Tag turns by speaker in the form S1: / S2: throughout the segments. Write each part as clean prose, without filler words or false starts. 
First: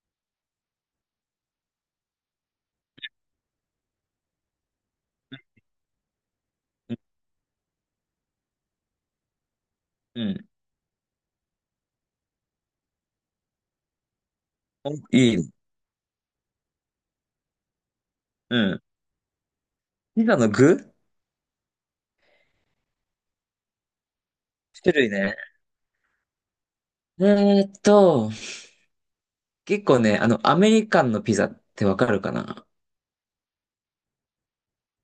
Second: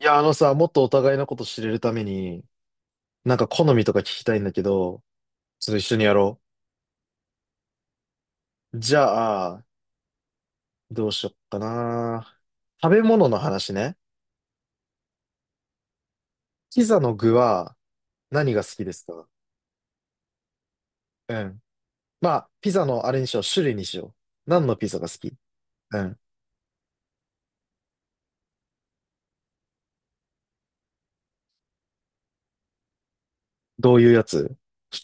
S1: いや、あのさ、もっとお互いのこと知れるために、なんか好みとか聞きたいんだけど、ちょっと一緒にやろう。じゃあ、
S2: うん。
S1: どうしよっかな。食べ物の話ね。
S2: おいい。
S1: ピザの具は何
S2: う
S1: が好
S2: ん。
S1: きですか？
S2: ピザの具、
S1: うん。まあ、ピザのあれにしよう、種類にしよう。何のピ
S2: 種
S1: ザが
S2: 類
S1: 好き？
S2: ね。
S1: うん。
S2: えーっと、結構ね、あの、アメリカンのピザってわかるかな？
S1: どういうやつ？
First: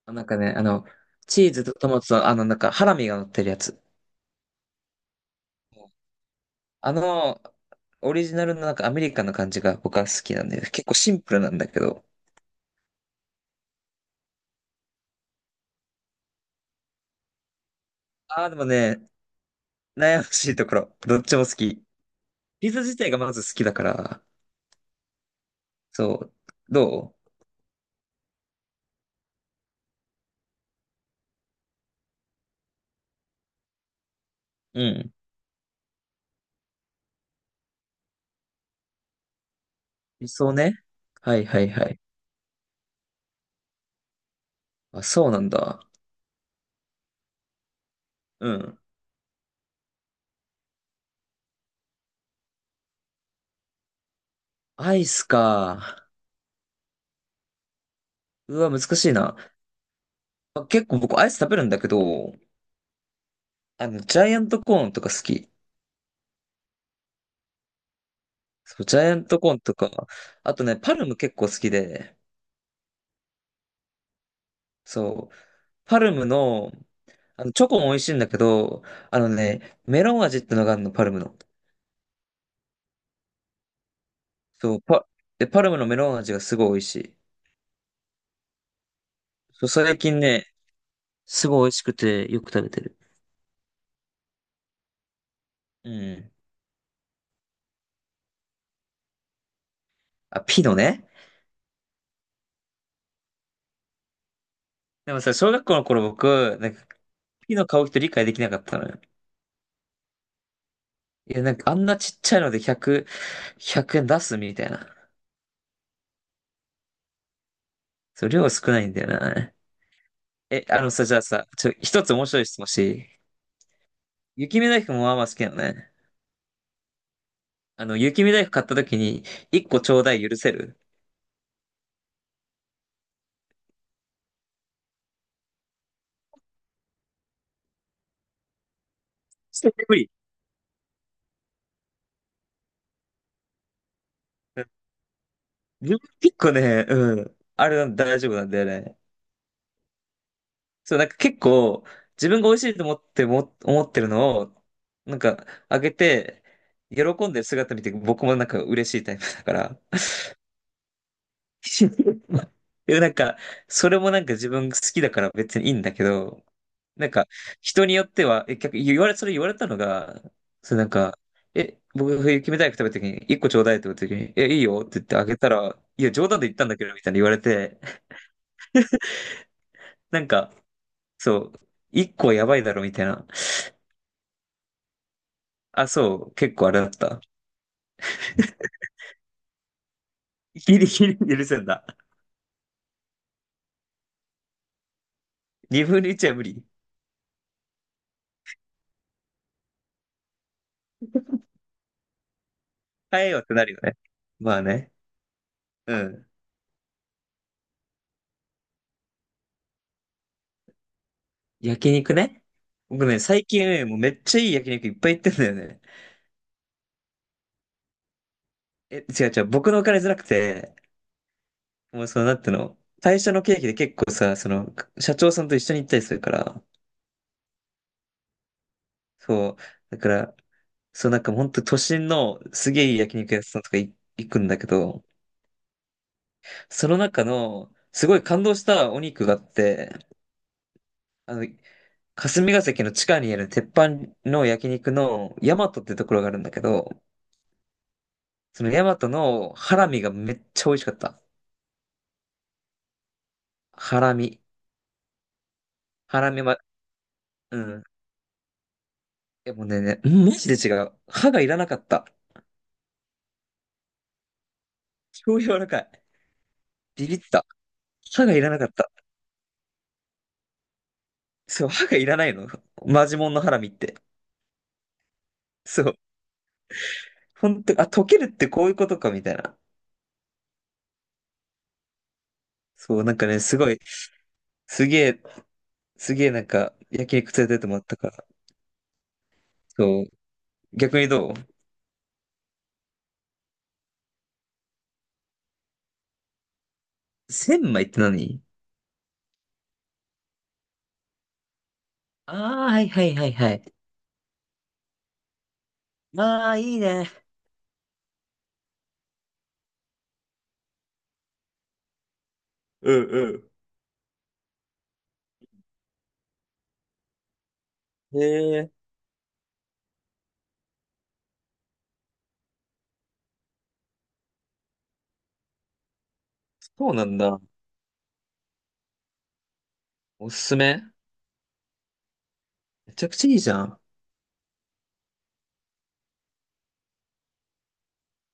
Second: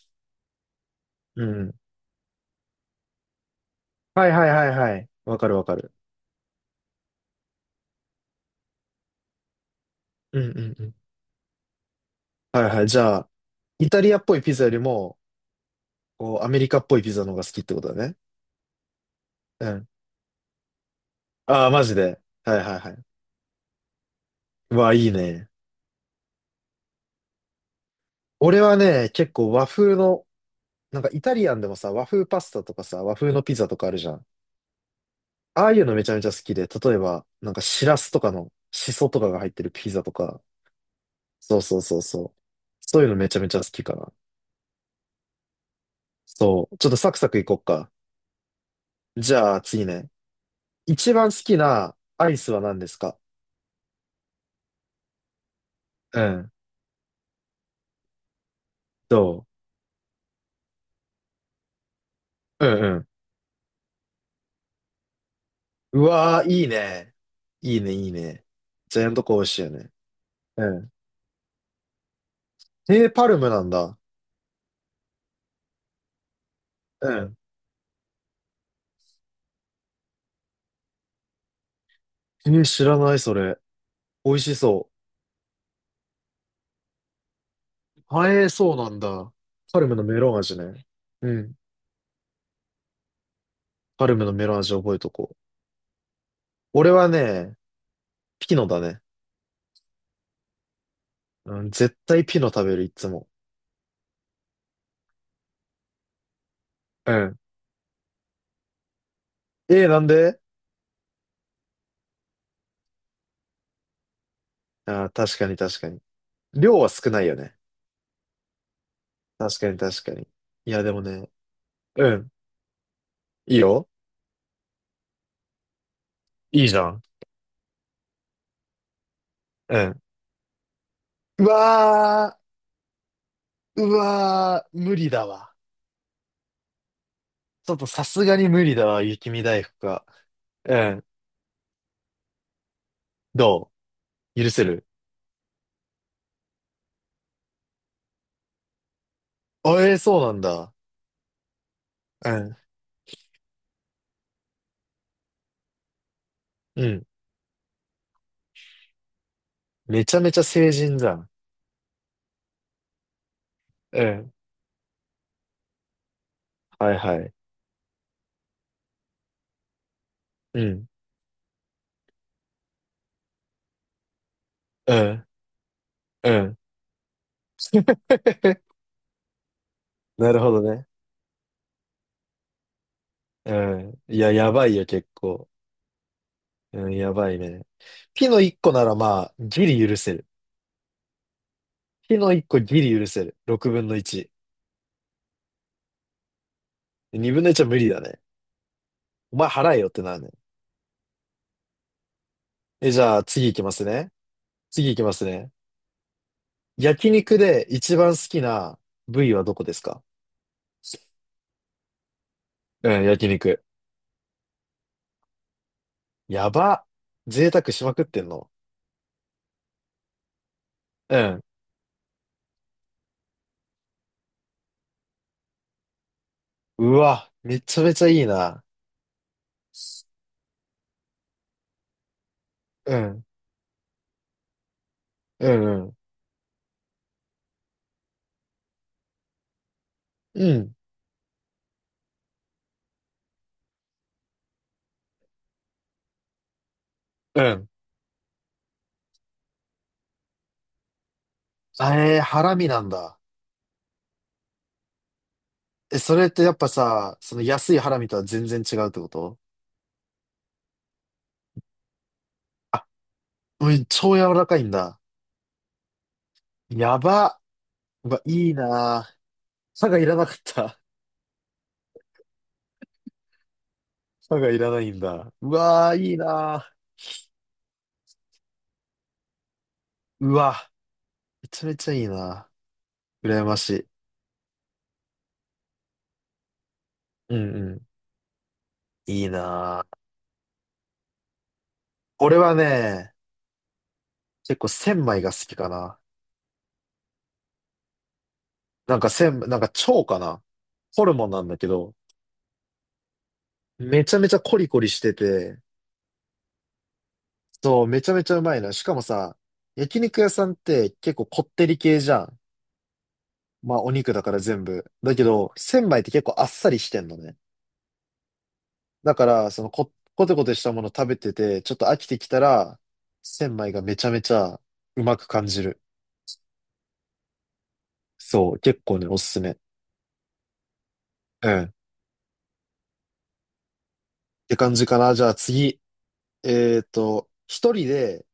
S2: なんかね、あの、チ
S1: う
S2: ーズと
S1: ん。
S2: トマトと、あの、なんか、ハラミが乗ってるやつ。
S1: はいはいはいはい。わかるわかる。
S2: あの、オリジナルのなんかアメリカンの感じが僕は好き
S1: う
S2: なん
S1: んうん
S2: で、
S1: う
S2: 結
S1: ん。
S2: 構シンプルなんだけど。
S1: はいはい。じゃあ、イタリアっぽいピザよりも、こう、アメリカっぽいピザの方が好きってことだね。
S2: ああ、でもね、
S1: うん。
S2: 悩ましいところ。どっちも好
S1: ああ、マ
S2: き。
S1: ジで。はい
S2: ピ
S1: はい
S2: ザ
S1: は
S2: 自
S1: い。
S2: 体がまず好きだから。
S1: うわあ、いいね。
S2: そう。ど
S1: 俺はね、結構和風の、なんかイタリアンでもさ、和風パスタとかさ、和風のピザとかあるじゃん。
S2: う、うん。
S1: ああいうのめちゃめちゃ好きで、例えば、なんかシラスとかのシソとかが入ってるピザと
S2: 理
S1: か、
S2: 想ね。はい
S1: そ
S2: は
S1: う
S2: い
S1: そう
S2: は
S1: そ
S2: い。
S1: うそう。そういうのめちゃめちゃ好きかな。
S2: あ、そうなんだ。
S1: そう。ちょっとサクサクいこっか。
S2: うん。
S1: じゃあ次ね。一番好きなアイスは何ですか？
S2: アイスか。
S1: うん。
S2: うわ、難しい
S1: ど
S2: な。あ、結構僕アイス食べるんだけど、
S1: う？うん
S2: あの、ジャイアントコーンとか好き。
S1: うん。うわー、いいね。いいね、いいね。
S2: そう、ジ
S1: ジャ
S2: ャ
S1: イ
S2: イ
S1: アン
S2: ア
S1: ト
S2: ン
S1: コーン
S2: ト
S1: 美
S2: コ
S1: 味
S2: ー
S1: し
S2: ン
S1: いよ
S2: と
S1: ね。
S2: か、あと
S1: う
S2: ね、
S1: ん。
S2: パルム結構好きで、
S1: えー、パルムなんだ。
S2: そう、パルムの、
S1: うん。
S2: あの、チョコも美味しいんだけど、あのね、メロン味ってのがあるの、パルムの。
S1: えー、知らない、それ。美味し
S2: そう、
S1: そ
S2: パ、で、パルムのメロン味がすごい美味しい。
S1: う。はえー、そうなんだ。
S2: そう、
S1: パルム
S2: 最
S1: のメ
S2: 近
S1: ロン
S2: ね、
S1: 味ね。う
S2: す
S1: ん。
S2: ごい美味しくてよく食べてる。
S1: パルムのメロン味覚えとこう。
S2: うん。
S1: 俺はね、ピノだね。
S2: あ、ピノね。
S1: うん、絶対ピノ食べる、いつも。
S2: でもさ、小学校の頃僕、なんか、
S1: うん。
S2: ピノ買う人理解できなかったのよ。
S1: えー、なんで？
S2: いや、なんかあんなちっちゃいので100、円出すみたいな。
S1: あー、確かに確かに。量は少ないよね。
S2: そう、量少ないんだよな。
S1: 確かに確かに。
S2: え、
S1: い
S2: あ
S1: や、
S2: の
S1: でも
S2: さ、じゃあ
S1: ね。
S2: さ、一
S1: う
S2: つ面
S1: ん。
S2: 白い質問していい？
S1: いいよ。
S2: 雪見大福もまあまあ好きなのね。
S1: いいじゃん。
S2: あの、雪見大福買った時に、一
S1: う
S2: 個ち
S1: ん。
S2: ょうだい許せる？
S1: うわー、うわー、無理だわ。ちょっとさすがに無理だわ、雪見大
S2: 絶対
S1: 福
S2: 無
S1: は。
S2: 理。
S1: うん。どう？許
S2: う
S1: せ
S2: ん、
S1: る？
S2: 自分結構ね、うん。あれ大丈夫なんだよね。
S1: あ、えー、そうなんだ。
S2: そう、なんか結構、自
S1: う
S2: 分が美
S1: ん。
S2: 味しいと思っても、思ってるのを、なんか、あげて、
S1: う
S2: 喜
S1: ん。
S2: んでる姿見て、僕もなんか嬉しいタイプだから、
S1: めちゃめちゃ成人じゃん。
S2: でもなんか、それ
S1: う
S2: もなん
S1: ん。
S2: か自分好きだから別にいいんだけど、
S1: はい
S2: なん
S1: は
S2: か、
S1: い。
S2: 人によっては、え、逆、言われ、それ言われたのが、
S1: う
S2: それな
S1: ん。
S2: んか、え、僕、冬キムタイ食べた時に、一個ちょうだいって言った時に、え、いいよっ
S1: う
S2: て言ってあ
S1: ん。
S2: げたら、いや、冗
S1: う
S2: 談で言っ
S1: ん。
S2: たんだけど、みたいに言われて、なん
S1: なるほ
S2: か、
S1: どね。
S2: そう、一個はやばいだろ、みたいな。
S1: うん。いや、やばいよ、結構。
S2: あ、そう、結構あれ
S1: う
S2: だっ
S1: ん、や
S2: た。
S1: ばいね。ピの1個ならまあ、ギリ許せる。
S2: ギリギリ許せんだ。
S1: ピの1個ギリ許せる。6分の1。
S2: 二分の一は無理。
S1: 2分の1は無理だね。お前払えよってなるね。え、じゃあ、
S2: 変えようっ
S1: 次
S2: て
S1: 行き
S2: な
S1: ま
S2: るよ
S1: す
S2: ね。
S1: ね。
S2: まあ
S1: 次
S2: ね。
S1: 行きますね。
S2: うん。
S1: 焼肉で一番好きな部位はどこですか？
S2: 焼肉ね。
S1: うん、
S2: 僕ね、
S1: 焼
S2: 最近
S1: 肉。
S2: ね、もうめっちゃいい焼肉いっぱい行ってんだよね。
S1: やば。贅沢しまくってんの。
S2: え、違う違う、僕のお金じゃなくて、
S1: うん。
S2: もうその、なんていうの、会社の経費で結構さ、その、社長さんと一緒に行ったりするから、
S1: うわ、めちゃめちゃいいな。
S2: そう、だから、そう、なんかほんと都心のすげえ
S1: う
S2: いい焼
S1: ん、
S2: 肉屋さんとか行くんだけど、
S1: うん、うん、
S2: その中の、すごい感動したお肉があって、
S1: うん、
S2: あの、霞ヶ関の地下にある鉄板の焼肉の大和ってところがあるんだけど、
S1: うん。
S2: その大和のハラミがめっちゃ美味しかった。
S1: あれハラミなんだ。
S2: ハラミ。
S1: え、そ
S2: ハ
S1: れっ
S2: ラ
S1: て
S2: ミ
S1: やっ
S2: は、
S1: ぱさ、その
S2: う
S1: 安い
S2: ん。
S1: ハラミとは全然違うってこと？
S2: でもね、ね、うん、マジで違う。歯がいらなかった。
S1: うん、超柔らかいんだ。
S2: 超柔らかい。
S1: や
S2: ビビっ
S1: ば。
S2: た。
S1: うわ、
S2: 歯がいら
S1: いい
S2: なかった。
S1: なぁ。歯がいらなかった。
S2: そう、歯がいらないの。マジモンのハラミって。
S1: 歯がいらないんだ。う
S2: そ
S1: わー、
S2: う。
S1: いいな
S2: 本当、あ、溶けるってこういうことか、みたいな。
S1: ぁ。うわ、めちゃめちゃいいな
S2: そう、なんか
S1: ぁ。
S2: ね、
S1: 羨ま
S2: す
S1: し
S2: ごい、
S1: い。
S2: すげえ、すげえなんか、焼肉
S1: う
S2: 連れ
S1: ん
S2: てってもら
S1: う
S2: ったから。
S1: ん。いいなぁ。
S2: そう。逆にどう？
S1: 俺はね、結構千枚が好きかな。
S2: 千枚って何？
S1: なんか千、なんか蝶かな。ホルモンなんだけど、
S2: ああー、はいはいはいはい。
S1: めちゃめちゃコリコリしてて、
S2: ああ、いいね。
S1: そう、めちゃめちゃうまいの。しかもさ、焼肉屋さんって結構こってり系じゃん。
S2: うん
S1: まあお肉だから全部。だけど、千枚って結構あっさりしてんのね。
S2: うん。へえ、
S1: だから、その、コテコテしたもの食べてて、ちょっと飽きてきたら、千枚がめちゃめちゃうまく感じる。
S2: そうなんだ。
S1: そう、結構ね、おすすめ。
S2: おすすめ？
S1: うん。っ
S2: めちゃくちゃいいじゃん。
S1: て感じかな。じゃあ次。一人で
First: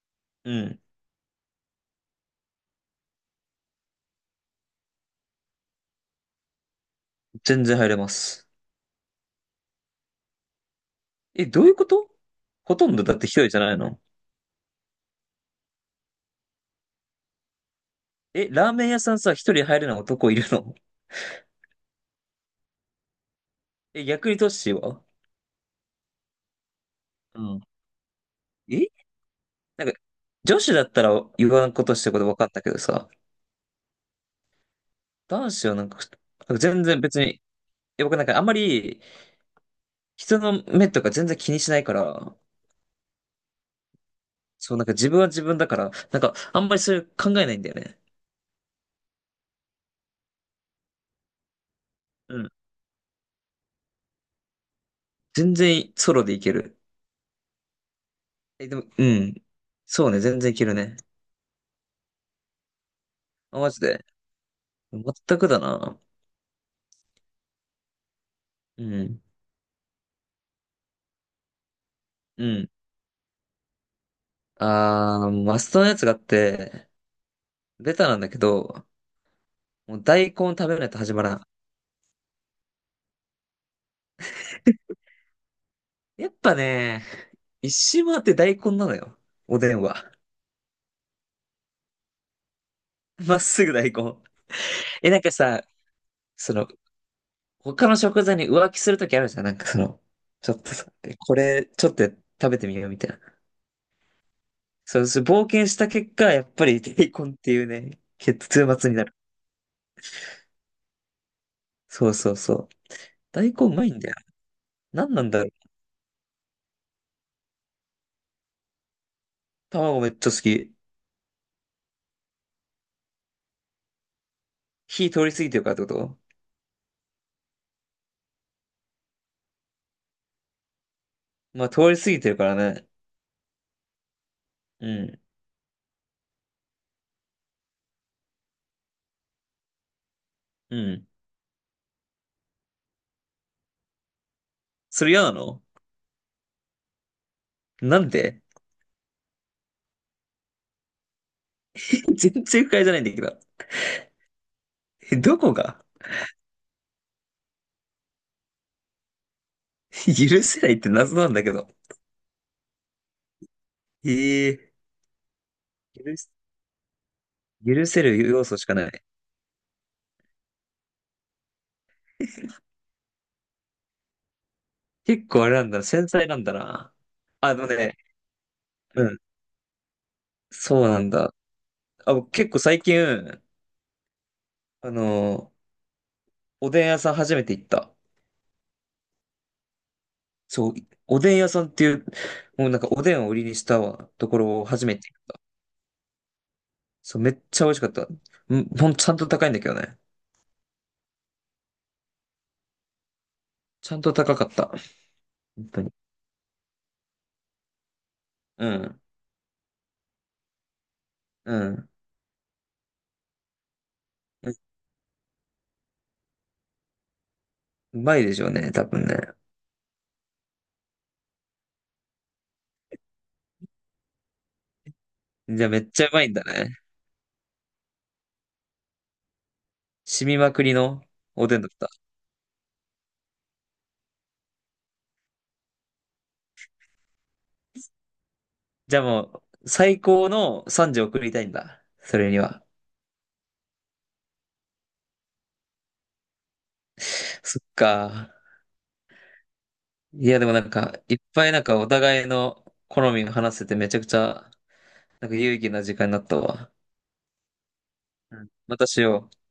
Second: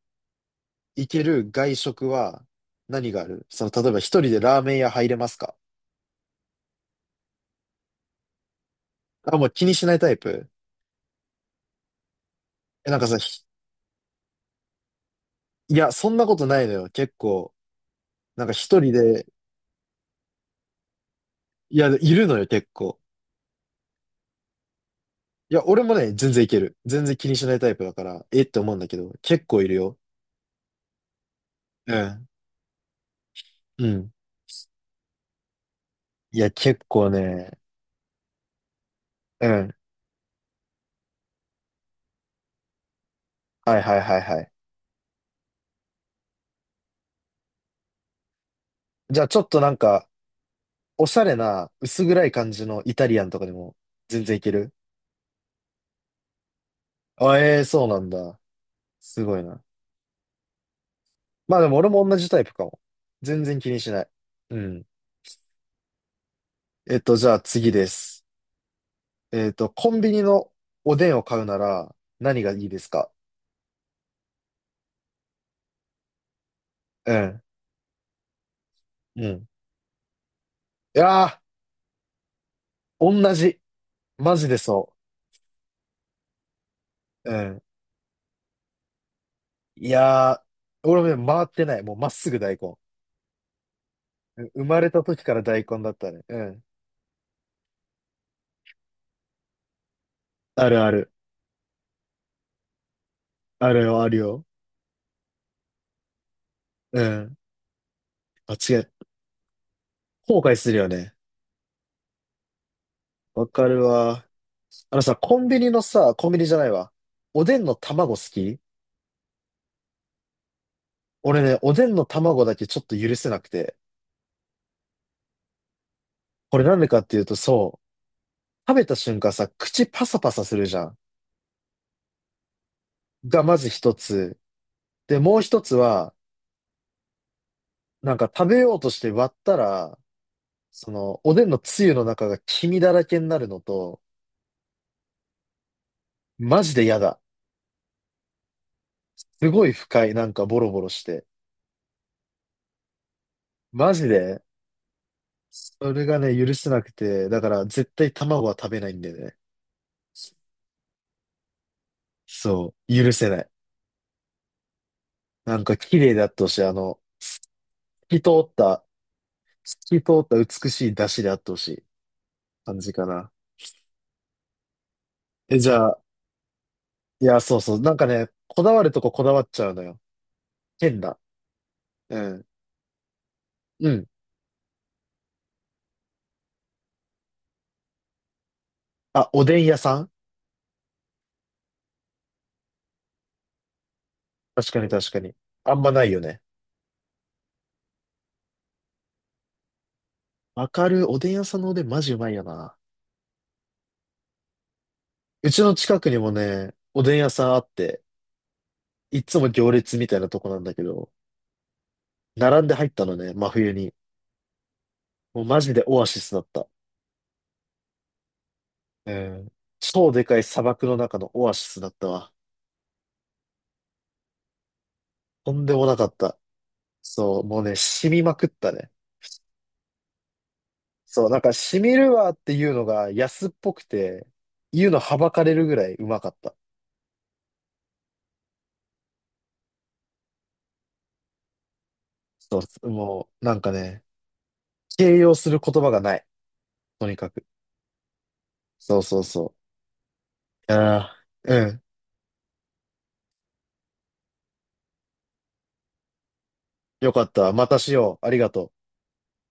S2: うん。
S1: 行ける外食は何がある？その、例えば一人でラーメン屋入れますか？
S2: 全然入れます。
S1: あ、もう気にしないタイプ？
S2: え、どういうこと？ほと
S1: え、な
S2: ん
S1: ん
S2: ど
S1: か
S2: だ
S1: さ、
S2: って一人じゃないの？
S1: いや、そんなことないのよ。結構、なん
S2: え、
S1: か
S2: ラー
S1: 一
S2: メン
S1: 人
S2: 屋さん
S1: で、
S2: さ、一人入れない男いるの？
S1: いや、いるのよ、結構。
S2: え、逆にトッシーは？
S1: いや、俺もね、全然いける。全然気に
S2: う
S1: しない
S2: ん。
S1: タイプだから、えって思うん
S2: え、
S1: だけど、結構いる
S2: なん
S1: よ。
S2: か、女子だったら言わんこ
S1: う
S2: としてること
S1: ん。
S2: 分かったけどさ、
S1: うん。
S2: 男子はなんか、な
S1: いや、
S2: んか
S1: 結
S2: 全然
S1: 構
S2: 別に、
S1: ね、
S2: え、僕なんかあんまり
S1: うん。
S2: 人の目とか全然気にしないから、
S1: はいはいはいはい。
S2: そう、なんか自分は自分だから、なんかあんまりそういう考えないんだよね。
S1: じゃあ、ちょっとなんか、おしゃれな、薄暗い
S2: う
S1: 感
S2: ん。
S1: じのイタリアンとかでも、全然いける？
S2: 全然ソロでいける。
S1: あ、ええそうなんだ。
S2: え、でも、う
S1: す
S2: ん。
S1: ごいな。
S2: そうね、全然いけるね。
S1: まあでも、俺も同じタイプかも。全然
S2: あ、
S1: 気
S2: マ
S1: に
S2: ジ
S1: しな
S2: で。
S1: い。うん。
S2: 全くだな。
S1: じゃあ次です。
S2: うん。
S1: コンビニのおでんを買うなら何
S2: う
S1: がいい
S2: ん。
S1: ですか？
S2: あー、マストのやつがあって、
S1: うん。
S2: ベタなんだけど、
S1: うん。
S2: もう大根食べない
S1: い
S2: と始まら
S1: や
S2: ん。
S1: ー、同じ。マジでそ
S2: やっぱね、
S1: う。うん。
S2: 一周回って大根なのよ。おでん
S1: い
S2: は。
S1: やー、俺もね、回ってない。もうまっすぐ大根。
S2: まっすぐ大根。
S1: うん生まれた
S2: え、なん
S1: 時
S2: か
S1: から
S2: さ、
S1: 大根だったね。う
S2: そ
S1: ん。
S2: の、他の食材に浮気するときあるじゃん。なんかその、ちょっ
S1: あ
S2: と
S1: るあ
S2: さ、
S1: る。
S2: え、これ、ちょっと食べてみようみたいな。
S1: あるよ、あるよ。
S2: そう、そう冒険した結果、やっぱり
S1: う
S2: 大根っ
S1: ん。
S2: ていうね、結
S1: あ、違
S2: 末
S1: う。
S2: になる。
S1: 後悔するよね。
S2: そうそうそう。
S1: わ
S2: 大
S1: か
S2: 根う
S1: る
S2: まいんだよ。
S1: わ。あの
S2: 何
S1: さ、
S2: なん
S1: コ
S2: だろ
S1: ン
S2: う。
S1: ビニのさ、コンビニじゃないわ。おでんの卵好き？
S2: 卵めっちゃ好き。
S1: 俺ね、おでんの卵だけちょっと許せなくて。
S2: 火通り過ぎてるからってこと？
S1: これなんでかっていうと、そう。食べた瞬間さ、口パサパサするじゃん。
S2: まあ、通り過ぎてるからね。
S1: がまず一つ。
S2: う
S1: で、
S2: ん。
S1: もう一つは、なんか食べようとして割ったら、
S2: う
S1: そ
S2: ん。
S1: の、おでんのつゆの中が黄身だらけになるのと、
S2: それ嫌なの？
S1: マジで嫌だ。
S2: なんで？
S1: すごい不快。なんかボロボロして。
S2: 全然不快じゃないんだけど。
S1: マジで、
S2: え、どこが？
S1: それがね、許せなくて、だから絶対卵は食べないんだよね。
S2: 許せないって謎なんだけど。
S1: そう、許せない。
S2: ええ、
S1: なんか綺
S2: 許
S1: 麗であ
S2: す、
S1: ってほしい。
S2: 許せる
S1: き通
S2: 要
S1: っ
S2: 素しか
S1: た、
S2: ない。
S1: 透き通った美しい出汁であってほしい感じかな。
S2: 結構あれ
S1: え、
S2: な
S1: じ
S2: んだな、
S1: ゃあ、
S2: 繊細なんだな。
S1: いや、
S2: あ
S1: そう
S2: の
S1: そう。なん
S2: ね、
S1: かね、こだわると
S2: う
S1: こ
S2: ん。
S1: こだわっちゃうのよ。
S2: そうな
S1: 変
S2: ん
S1: な。
S2: だ。あ、
S1: う
S2: 僕
S1: ん。
S2: 結構最近、
S1: うん。
S2: あの、おでん屋さん初めて行った。
S1: あ、おでん屋さん？
S2: そう、おでん屋さんっていう、もうなんかおでんを売りにしたところを
S1: 確か
S2: 初
S1: に
S2: めて。
S1: 確かに。あんまないよね。
S2: そう、めっちゃ美味しかった。うん、ちゃんと高いんだけどね。
S1: わかる。おでん屋さんのおでんマジうまいよな。
S2: ちゃんと高かった。
S1: うち
S2: 本
S1: の
S2: 当に。
S1: 近くにもね、おでん屋さんあって、
S2: うん。
S1: いつも行列みたいなとこなんだけど、
S2: うん。
S1: 並んで入ったのね、真冬に。
S2: え、
S1: もうマジでオアシスだった。
S2: うまいでしょうね、多分
S1: う
S2: ね。
S1: ん。超でかい砂漠の中のオアシスだったわ。と
S2: じ
S1: ん
S2: ゃあ
S1: で
S2: め
S1: も
S2: っ
S1: な
S2: ち
S1: か
S2: ゃう
S1: っ
S2: まいん
S1: た。
S2: だね。
S1: そう、もうね、染みまくったね。
S2: 染みまくりの
S1: そう、なん
S2: お
S1: か、
S2: でんだっ
S1: し
S2: た。
S1: みるわっていうのが安っぽくて、言うのはばかれるぐらいうまかった。
S2: じゃあもう、最高の賛辞を送りたいんだ。それに
S1: そ
S2: は。
S1: う、もう、なんかね、形容する言葉がない。とにかく。
S2: そっか。
S1: そうそうそ
S2: いや、でもなん
S1: う。い
S2: か、
S1: や
S2: いっぱ
S1: ー
S2: い
S1: う
S2: なんか
S1: ん。
S2: お互いの好みが話せてめちゃくちゃ、なんか有意義な時間になったわ。
S1: よかった。またしよう。あり
S2: う
S1: が
S2: ん。
S1: とう。
S2: またしよう。